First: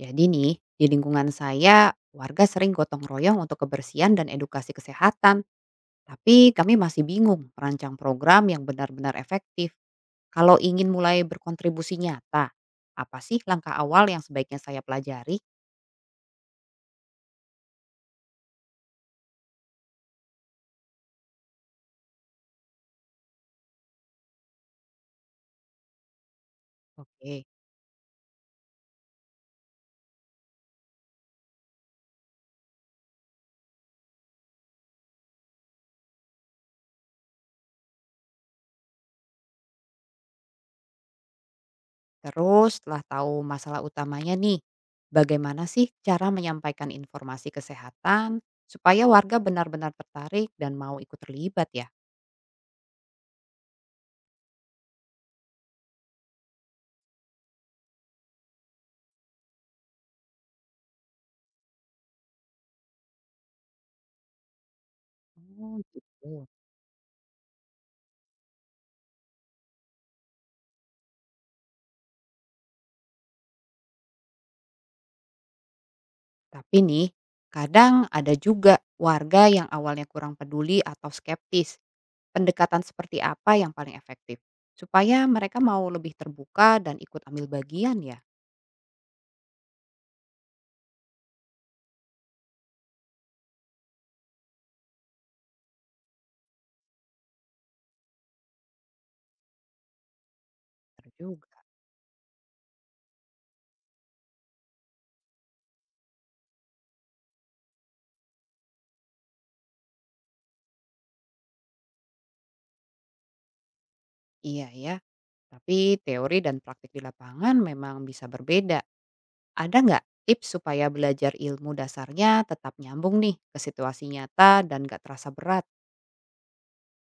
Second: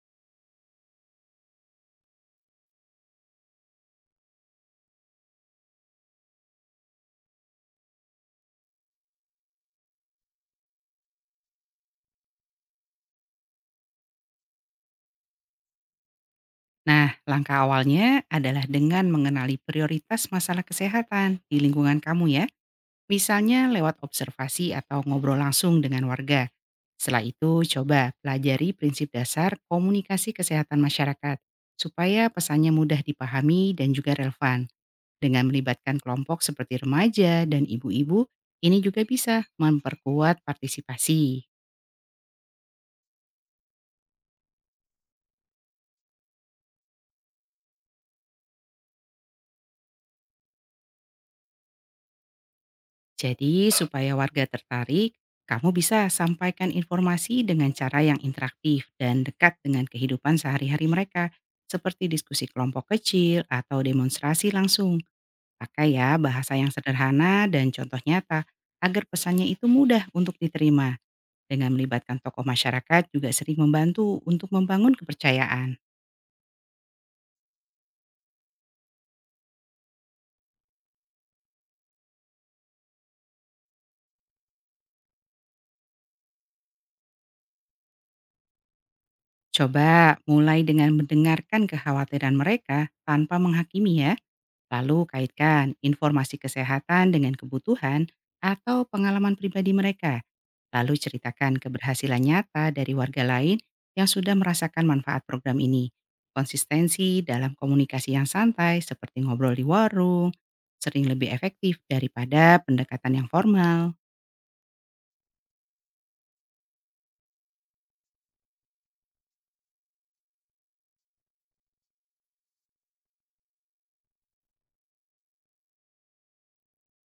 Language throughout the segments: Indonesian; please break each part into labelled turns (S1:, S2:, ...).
S1: Jadi nih, di lingkungan saya, warga sering gotong royong untuk kebersihan dan edukasi kesehatan. Tapi kami masih bingung merancang program yang benar-benar efektif. Kalau ingin mulai berkontribusi nyata, apa sih langkah awal yang sebaiknya saya pelajari?
S2: Nah, langkah awalnya adalah dengan mengenali prioritas masalah kesehatan di lingkungan kamu ya. Misalnya lewat observasi atau ngobrol langsung dengan warga. Setelah
S1: Oke,
S2: itu, coba pelajari prinsip dasar komunikasi kesehatan masyarakat supaya pesannya mudah dipahami dan juga relevan. Dengan melibatkan kelompok seperti remaja dan ibu-ibu, ini juga bisa memperkuat partisipasi.
S1: terus setelah tahu masalah utamanya nih, bagaimana sih cara menyampaikan informasi kesehatan supaya warga benar-benar tertarik dan mau ikut terlibat ya?
S2: Jadi, supaya warga tertarik, kamu bisa sampaikan informasi dengan cara yang interaktif dan dekat dengan kehidupan sehari-hari mereka, seperti diskusi kelompok kecil atau demonstrasi langsung.
S1: Oh
S2: Pakai ya
S1: gitu.
S2: bahasa yang sederhana dan contoh nyata, agar pesannya itu mudah untuk diterima. Dengan melibatkan tokoh masyarakat juga sering membantu untuk membangun kepercayaan.
S1: Tapi nih, kadang ada juga warga yang awalnya kurang peduli atau skeptis. Pendekatan seperti apa yang paling efektif? Supaya mereka mau lebih terbuka dan ikut ambil bagian ya.
S2: Coba mulai dengan mendengarkan kekhawatiran mereka tanpa menghakimi ya. Lalu kaitkan informasi kesehatan dengan kebutuhan atau pengalaman pribadi mereka. Lalu
S1: Bener juga.
S2: ceritakan keberhasilan nyata dari warga lain yang sudah merasakan manfaat program ini. Konsistensi dalam komunikasi yang santai seperti ngobrol di warung, sering lebih efektif daripada pendekatan yang formal.
S1: Iya ya, tapi teori dan praktik di lapangan memang bisa berbeda. Ada nggak tips supaya belajar ilmu dasarnya tetap nyambung nih ke situasi nyata dan nggak terasa berat?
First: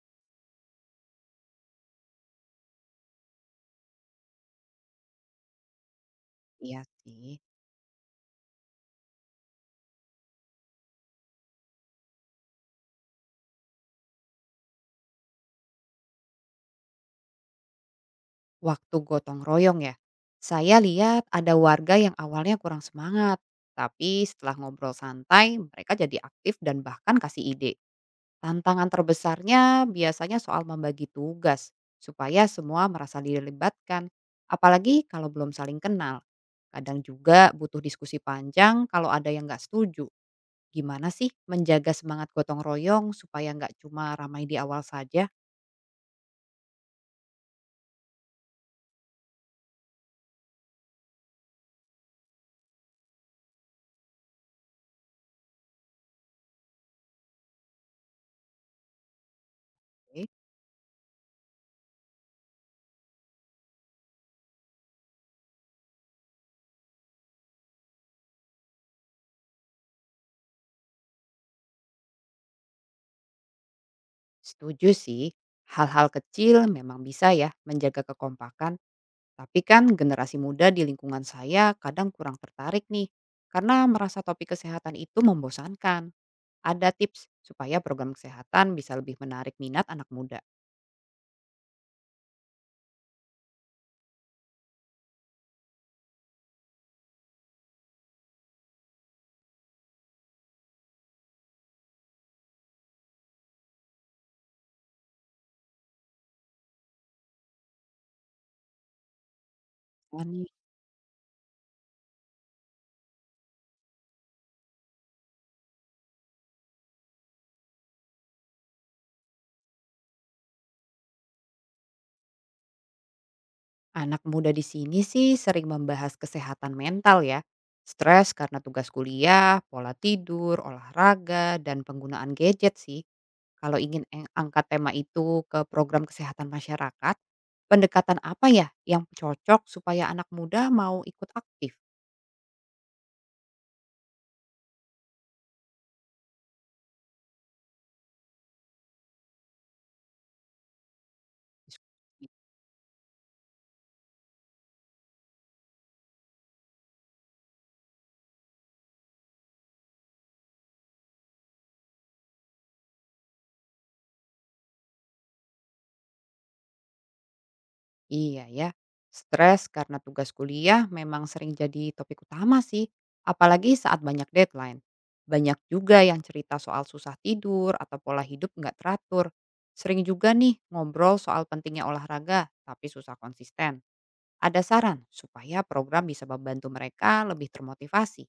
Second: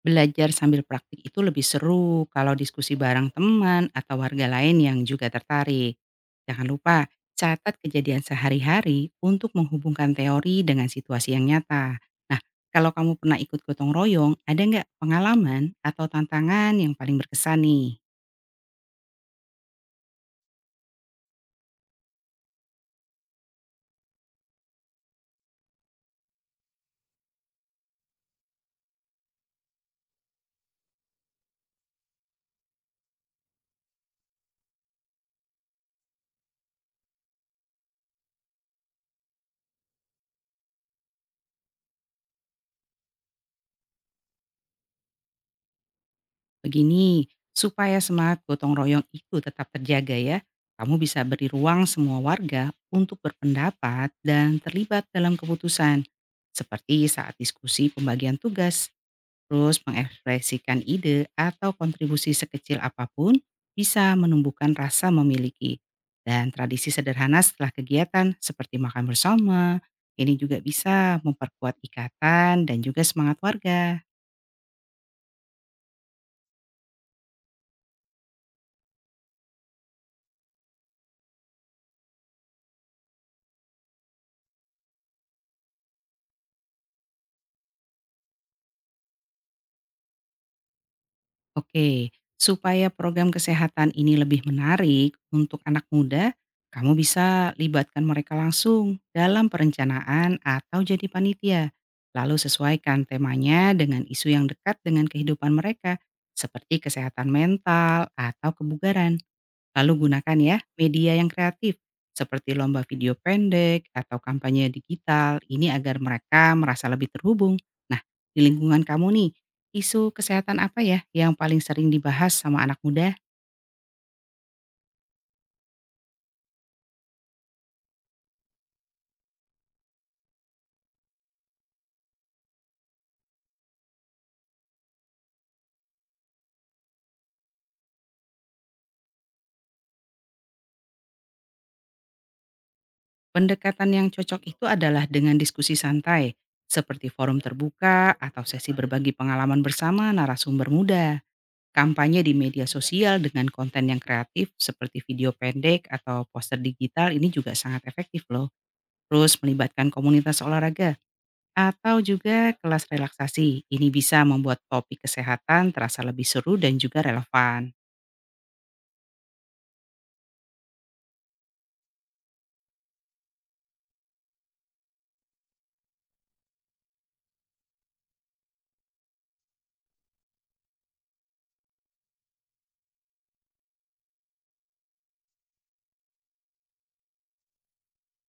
S2: Belajar sambil praktik itu lebih seru kalau diskusi bareng teman atau warga lain yang juga tertarik. Jangan
S1: Iya
S2: lupa
S1: sih.
S2: catat kejadian sehari-hari untuk menghubungkan teori dengan situasi yang nyata. Nah, kalau kamu pernah ikut gotong royong, ada nggak pengalaman atau tantangan yang paling berkesan nih?
S1: Waktu gotong royong ya, saya lihat ada warga yang awalnya kurang semangat, tapi setelah ngobrol santai, mereka jadi aktif dan bahkan kasih ide. Tantangan terbesarnya biasanya soal membagi tugas, supaya semua merasa dilibatkan, apalagi kalau belum saling kenal. Kadang juga butuh diskusi panjang kalau ada yang nggak setuju. Gimana sih menjaga semangat gotong royong supaya nggak cuma ramai di awal saja?
S2: Begini, supaya semangat gotong royong itu tetap terjaga ya, kamu bisa beri ruang semua warga untuk berpendapat dan terlibat dalam keputusan. Seperti saat diskusi pembagian tugas, terus
S1: Oke.
S2: mengekspresikan ide atau kontribusi sekecil apapun bisa menumbuhkan rasa memiliki. Dan tradisi sederhana setelah kegiatan seperti makan bersama, ini juga bisa memperkuat ikatan dan juga semangat warga.
S1: Setuju sih, hal-hal kecil memang bisa ya menjaga kekompakan, tapi kan generasi muda di lingkungan saya kadang kurang tertarik nih, karena merasa topik kesehatan itu membosankan. Ada tips supaya program kesehatan bisa lebih menarik minat anak muda.
S2: Oke, supaya program kesehatan ini lebih menarik untuk anak muda, kamu bisa libatkan mereka langsung dalam perencanaan atau jadi panitia. Lalu sesuaikan temanya dengan isu yang dekat dengan kehidupan mereka, seperti kesehatan mental atau kebugaran. Lalu
S1: Oh
S2: gunakan
S1: nih,
S2: ya media yang kreatif seperti lomba video pendek atau kampanye digital ini agar mereka merasa lebih terhubung. Nah, di lingkungan kamu nih, isu kesehatan apa ya yang paling sering dibahas sama anak muda?
S1: anak muda di sini sih sering membahas kesehatan mental ya, stres karena tugas kuliah, pola tidur, olahraga, dan penggunaan gadget sih. Kalau ingin angkat tema itu ke program kesehatan masyarakat, pendekatan apa ya yang cocok supaya anak muda mau ikut aktif?
S2: Pendekatan yang cocok itu adalah dengan diskusi santai, seperti forum terbuka atau sesi berbagi pengalaman bersama narasumber muda. Kampanye di media sosial dengan konten yang kreatif seperti video pendek atau poster digital ini juga sangat efektif loh. Terus melibatkan komunitas olahraga atau juga kelas relaksasi. Ini bisa membuat topik kesehatan terasa lebih seru dan juga relevan.
S1: Iya ya, stres karena tugas kuliah memang sering jadi topik utama sih, apalagi saat banyak deadline. Banyak juga yang cerita soal susah tidur atau pola hidup nggak teratur. Sering juga nih ngobrol soal pentingnya olahraga, tapi susah konsisten. Ada saran supaya program bisa membantu mereka lebih termotivasi.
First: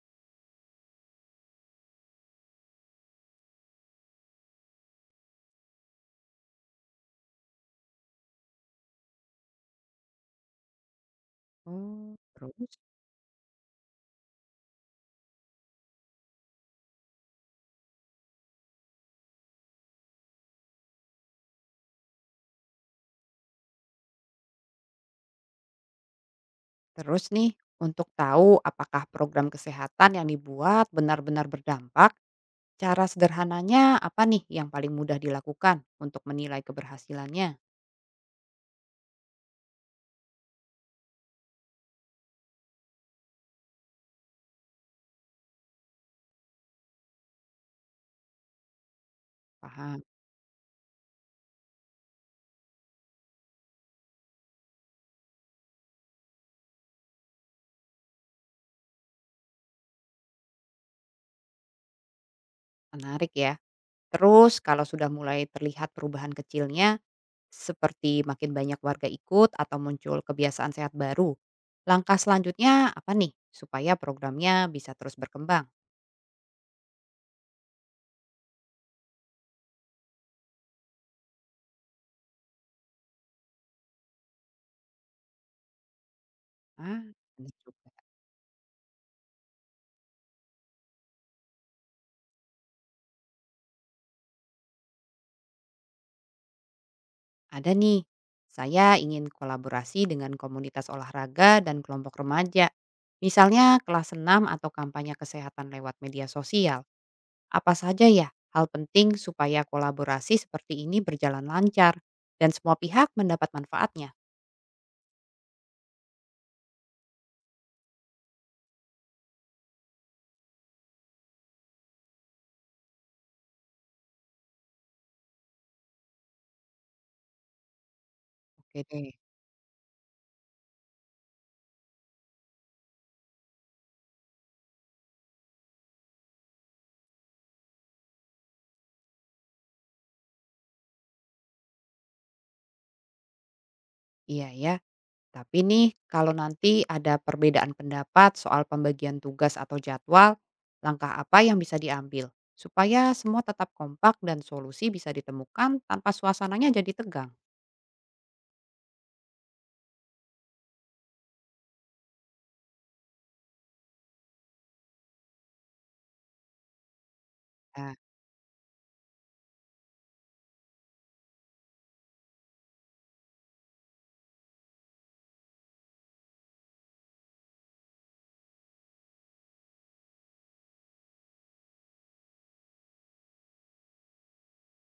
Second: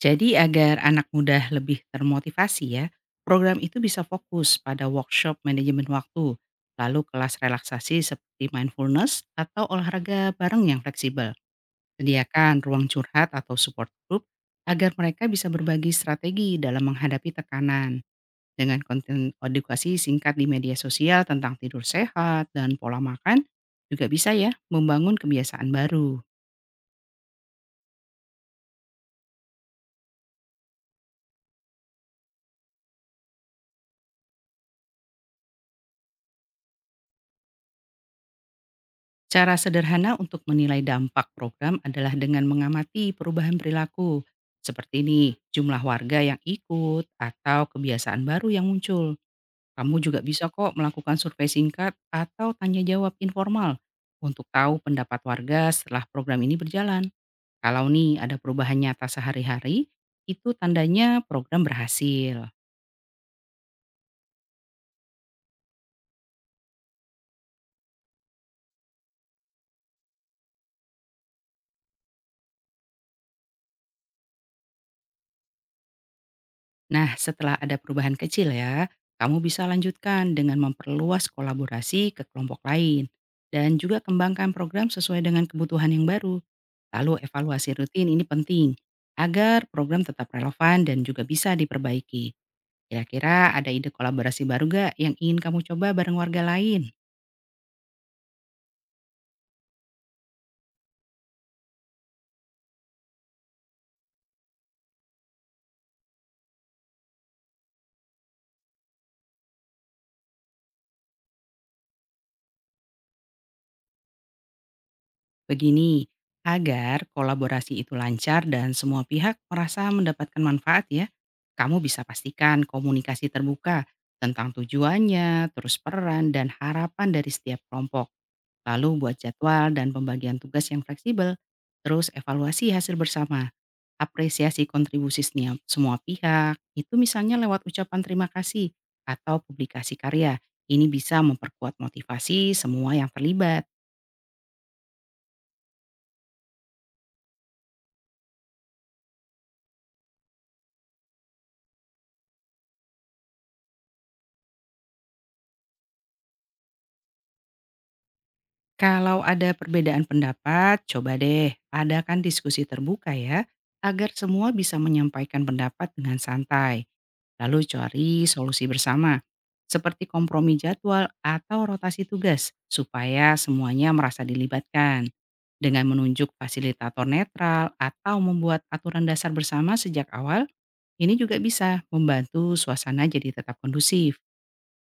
S2: Jadi agar anak muda lebih termotivasi ya, program itu bisa fokus pada workshop manajemen waktu, lalu kelas relaksasi seperti mindfulness atau olahraga bareng yang fleksibel.
S1: Oh, terus?
S2: Sediakan ruang curhat atau support group agar mereka bisa berbagi strategi dalam menghadapi tekanan. Dengan konten edukasi singkat di media sosial tentang tidur sehat dan pola makan, juga bisa ya membangun kebiasaan baru.
S1: Terus nih, untuk tahu apakah program kesehatan yang dibuat benar-benar berdampak, cara sederhananya apa nih yang paling mudah dilakukan untuk menilai keberhasilannya?
S2: Cara sederhana untuk menilai dampak program adalah dengan mengamati perubahan perilaku, seperti ini jumlah warga yang ikut atau kebiasaan baru yang muncul. Kamu
S1: Paham,
S2: juga bisa kok melakukan survei singkat atau tanya jawab informal untuk tahu pendapat warga setelah program ini berjalan. Kalau nih ada perubahan nyata sehari-hari, itu tandanya program berhasil.
S1: menarik ya. Terus kalau sudah mulai terlihat perubahan kecilnya, seperti makin banyak warga ikut atau muncul kebiasaan sehat baru, langkah selanjutnya apa nih supaya programnya bisa terus berkembang?
S2: Nah, setelah ada perubahan kecil ya, kamu bisa lanjutkan dengan memperluas kolaborasi ke kelompok lain dan juga kembangkan program sesuai dengan kebutuhan yang baru.
S1: Ah,
S2: Lalu
S1: benar
S2: evaluasi
S1: juga.
S2: rutin ini penting agar program tetap relevan dan juga bisa diperbaiki. Kira-kira ada ide kolaborasi baru gak yang ingin kamu coba bareng warga lain?
S1: Ada nih, saya ingin kolaborasi dengan komunitas olahraga dan kelompok remaja. Misalnya kelas senam atau kampanye kesehatan lewat media sosial. Apa saja ya hal penting supaya kolaborasi seperti ini berjalan lancar dan semua pihak mendapat manfaatnya.
S2: Begini, agar kolaborasi itu lancar dan semua pihak merasa mendapatkan manfaat ya, kamu bisa pastikan komunikasi terbuka tentang tujuannya, terus peran, dan harapan dari setiap kelompok.
S1: Oke
S2: Lalu
S1: deh.
S2: buat jadwal dan pembagian tugas yang fleksibel, terus evaluasi hasil bersama, apresiasi kontribusi semua pihak, itu misalnya lewat ucapan terima kasih atau publikasi karya. Ini bisa memperkuat motivasi semua yang terlibat.
S1: Iya ya, tapi nih kalau nanti ada perbedaan pendapat soal pembagian tugas atau jadwal, langkah apa yang bisa diambil supaya semua tetap kompak dan solusi bisa ditemukan tanpa suasananya jadi tegang?
S2: Kalau ada perbedaan pendapat, coba deh adakan diskusi terbuka ya, agar semua bisa menyampaikan pendapat dengan santai. Lalu
S1: Nah,
S2: cari solusi bersama, seperti kompromi jadwal atau rotasi tugas, supaya semuanya merasa dilibatkan. Dengan menunjuk fasilitator netral atau membuat aturan dasar bersama sejak awal, ini juga bisa membantu suasana jadi tetap kondusif.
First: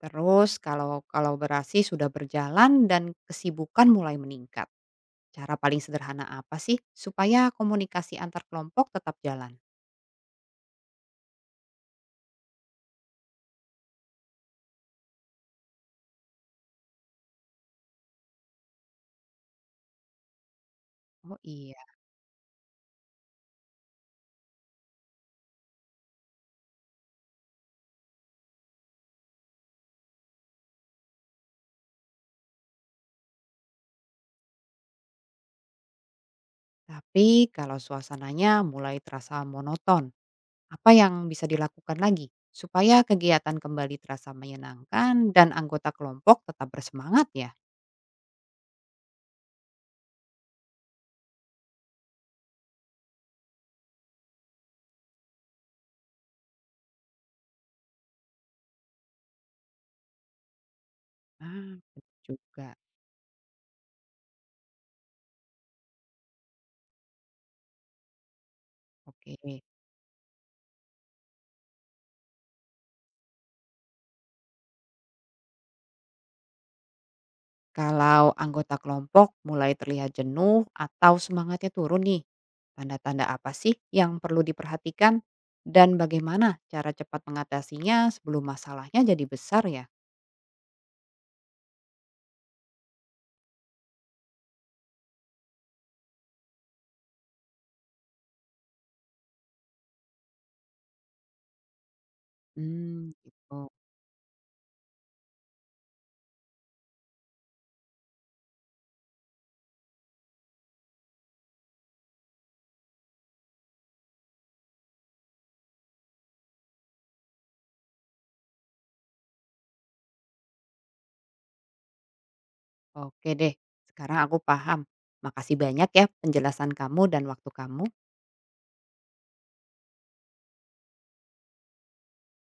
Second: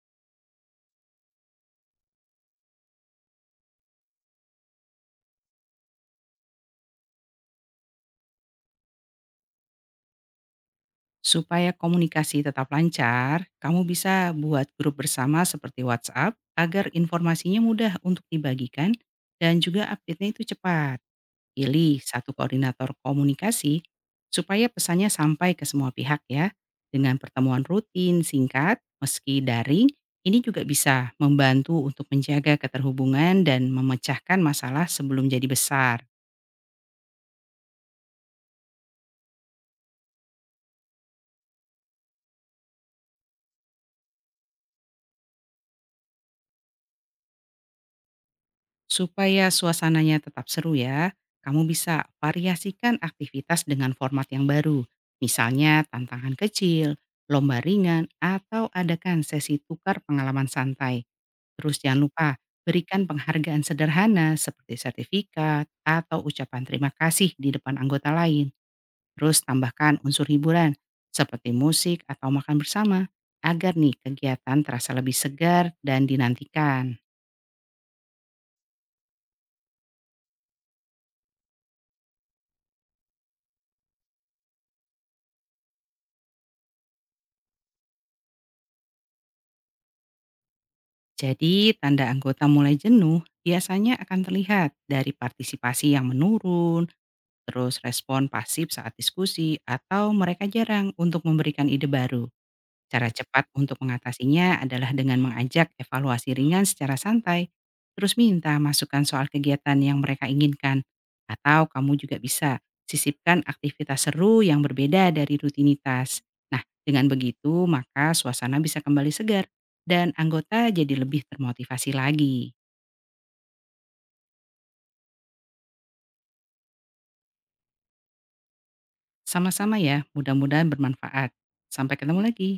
S1: terus kalau kolaborasi sudah berjalan dan kesibukan mulai meningkat, cara paling sederhana apa sih supaya komunikasi antar kelompok tetap jalan?
S2: Supaya komunikasi tetap lancar, kamu bisa buat grup bersama seperti WhatsApp agar informasinya mudah untuk dibagikan dan juga update-nya itu cepat.
S1: Oh iya,
S2: Pilih satu koordinator komunikasi supaya pesannya sampai ke semua pihak ya. Dengan pertemuan rutin singkat meski daring, ini juga bisa membantu untuk menjaga keterhubungan dan memecahkan masalah sebelum jadi besar.
S1: tapi kalau suasananya mulai terasa monoton, apa yang bisa dilakukan lagi supaya kegiatan kembali terasa menyenangkan dan anggota kelompok tetap bersemangat ya?
S2: Supaya suasananya tetap seru ya, kamu bisa variasikan aktivitas dengan format yang baru. Misalnya tantangan kecil, lomba ringan, atau adakan sesi tukar pengalaman santai.
S1: Ah,
S2: Terus jangan
S1: bener
S2: lupa,
S1: juga.
S2: berikan penghargaan sederhana seperti sertifikat atau ucapan terima kasih di depan anggota lain.
S1: Oke.
S2: Terus tambahkan unsur hiburan seperti musik atau makan bersama agar nih kegiatan terasa lebih segar dan dinantikan.
S1: Kalau anggota kelompok mulai terlihat jenuh atau semangatnya turun nih, tanda-tanda apa sih yang perlu diperhatikan dan bagaimana cara cepat mengatasinya sebelum masalahnya jadi besar ya?
S2: Jadi, tanda anggota mulai jenuh biasanya akan terlihat dari partisipasi yang menurun, terus respon pasif saat diskusi, atau mereka jarang untuk memberikan ide baru. Cara
S1: Hmm,
S2: cepat
S1: gitu.
S2: untuk mengatasinya adalah dengan mengajak evaluasi ringan secara santai, terus minta masukan soal kegiatan yang mereka inginkan. Atau kamu juga bisa sisipkan aktivitas seru yang berbeda dari rutinitas. Nah, dengan begitu maka suasana bisa kembali segar dan anggota jadi lebih termotivasi lagi.
S1: Oke deh, sekarang aku paham. Makasih banyak ya penjelasan kamu dan waktu kamu.
S2: Sama-sama ya, mudah-mudahan bermanfaat. Sampai ketemu lagi.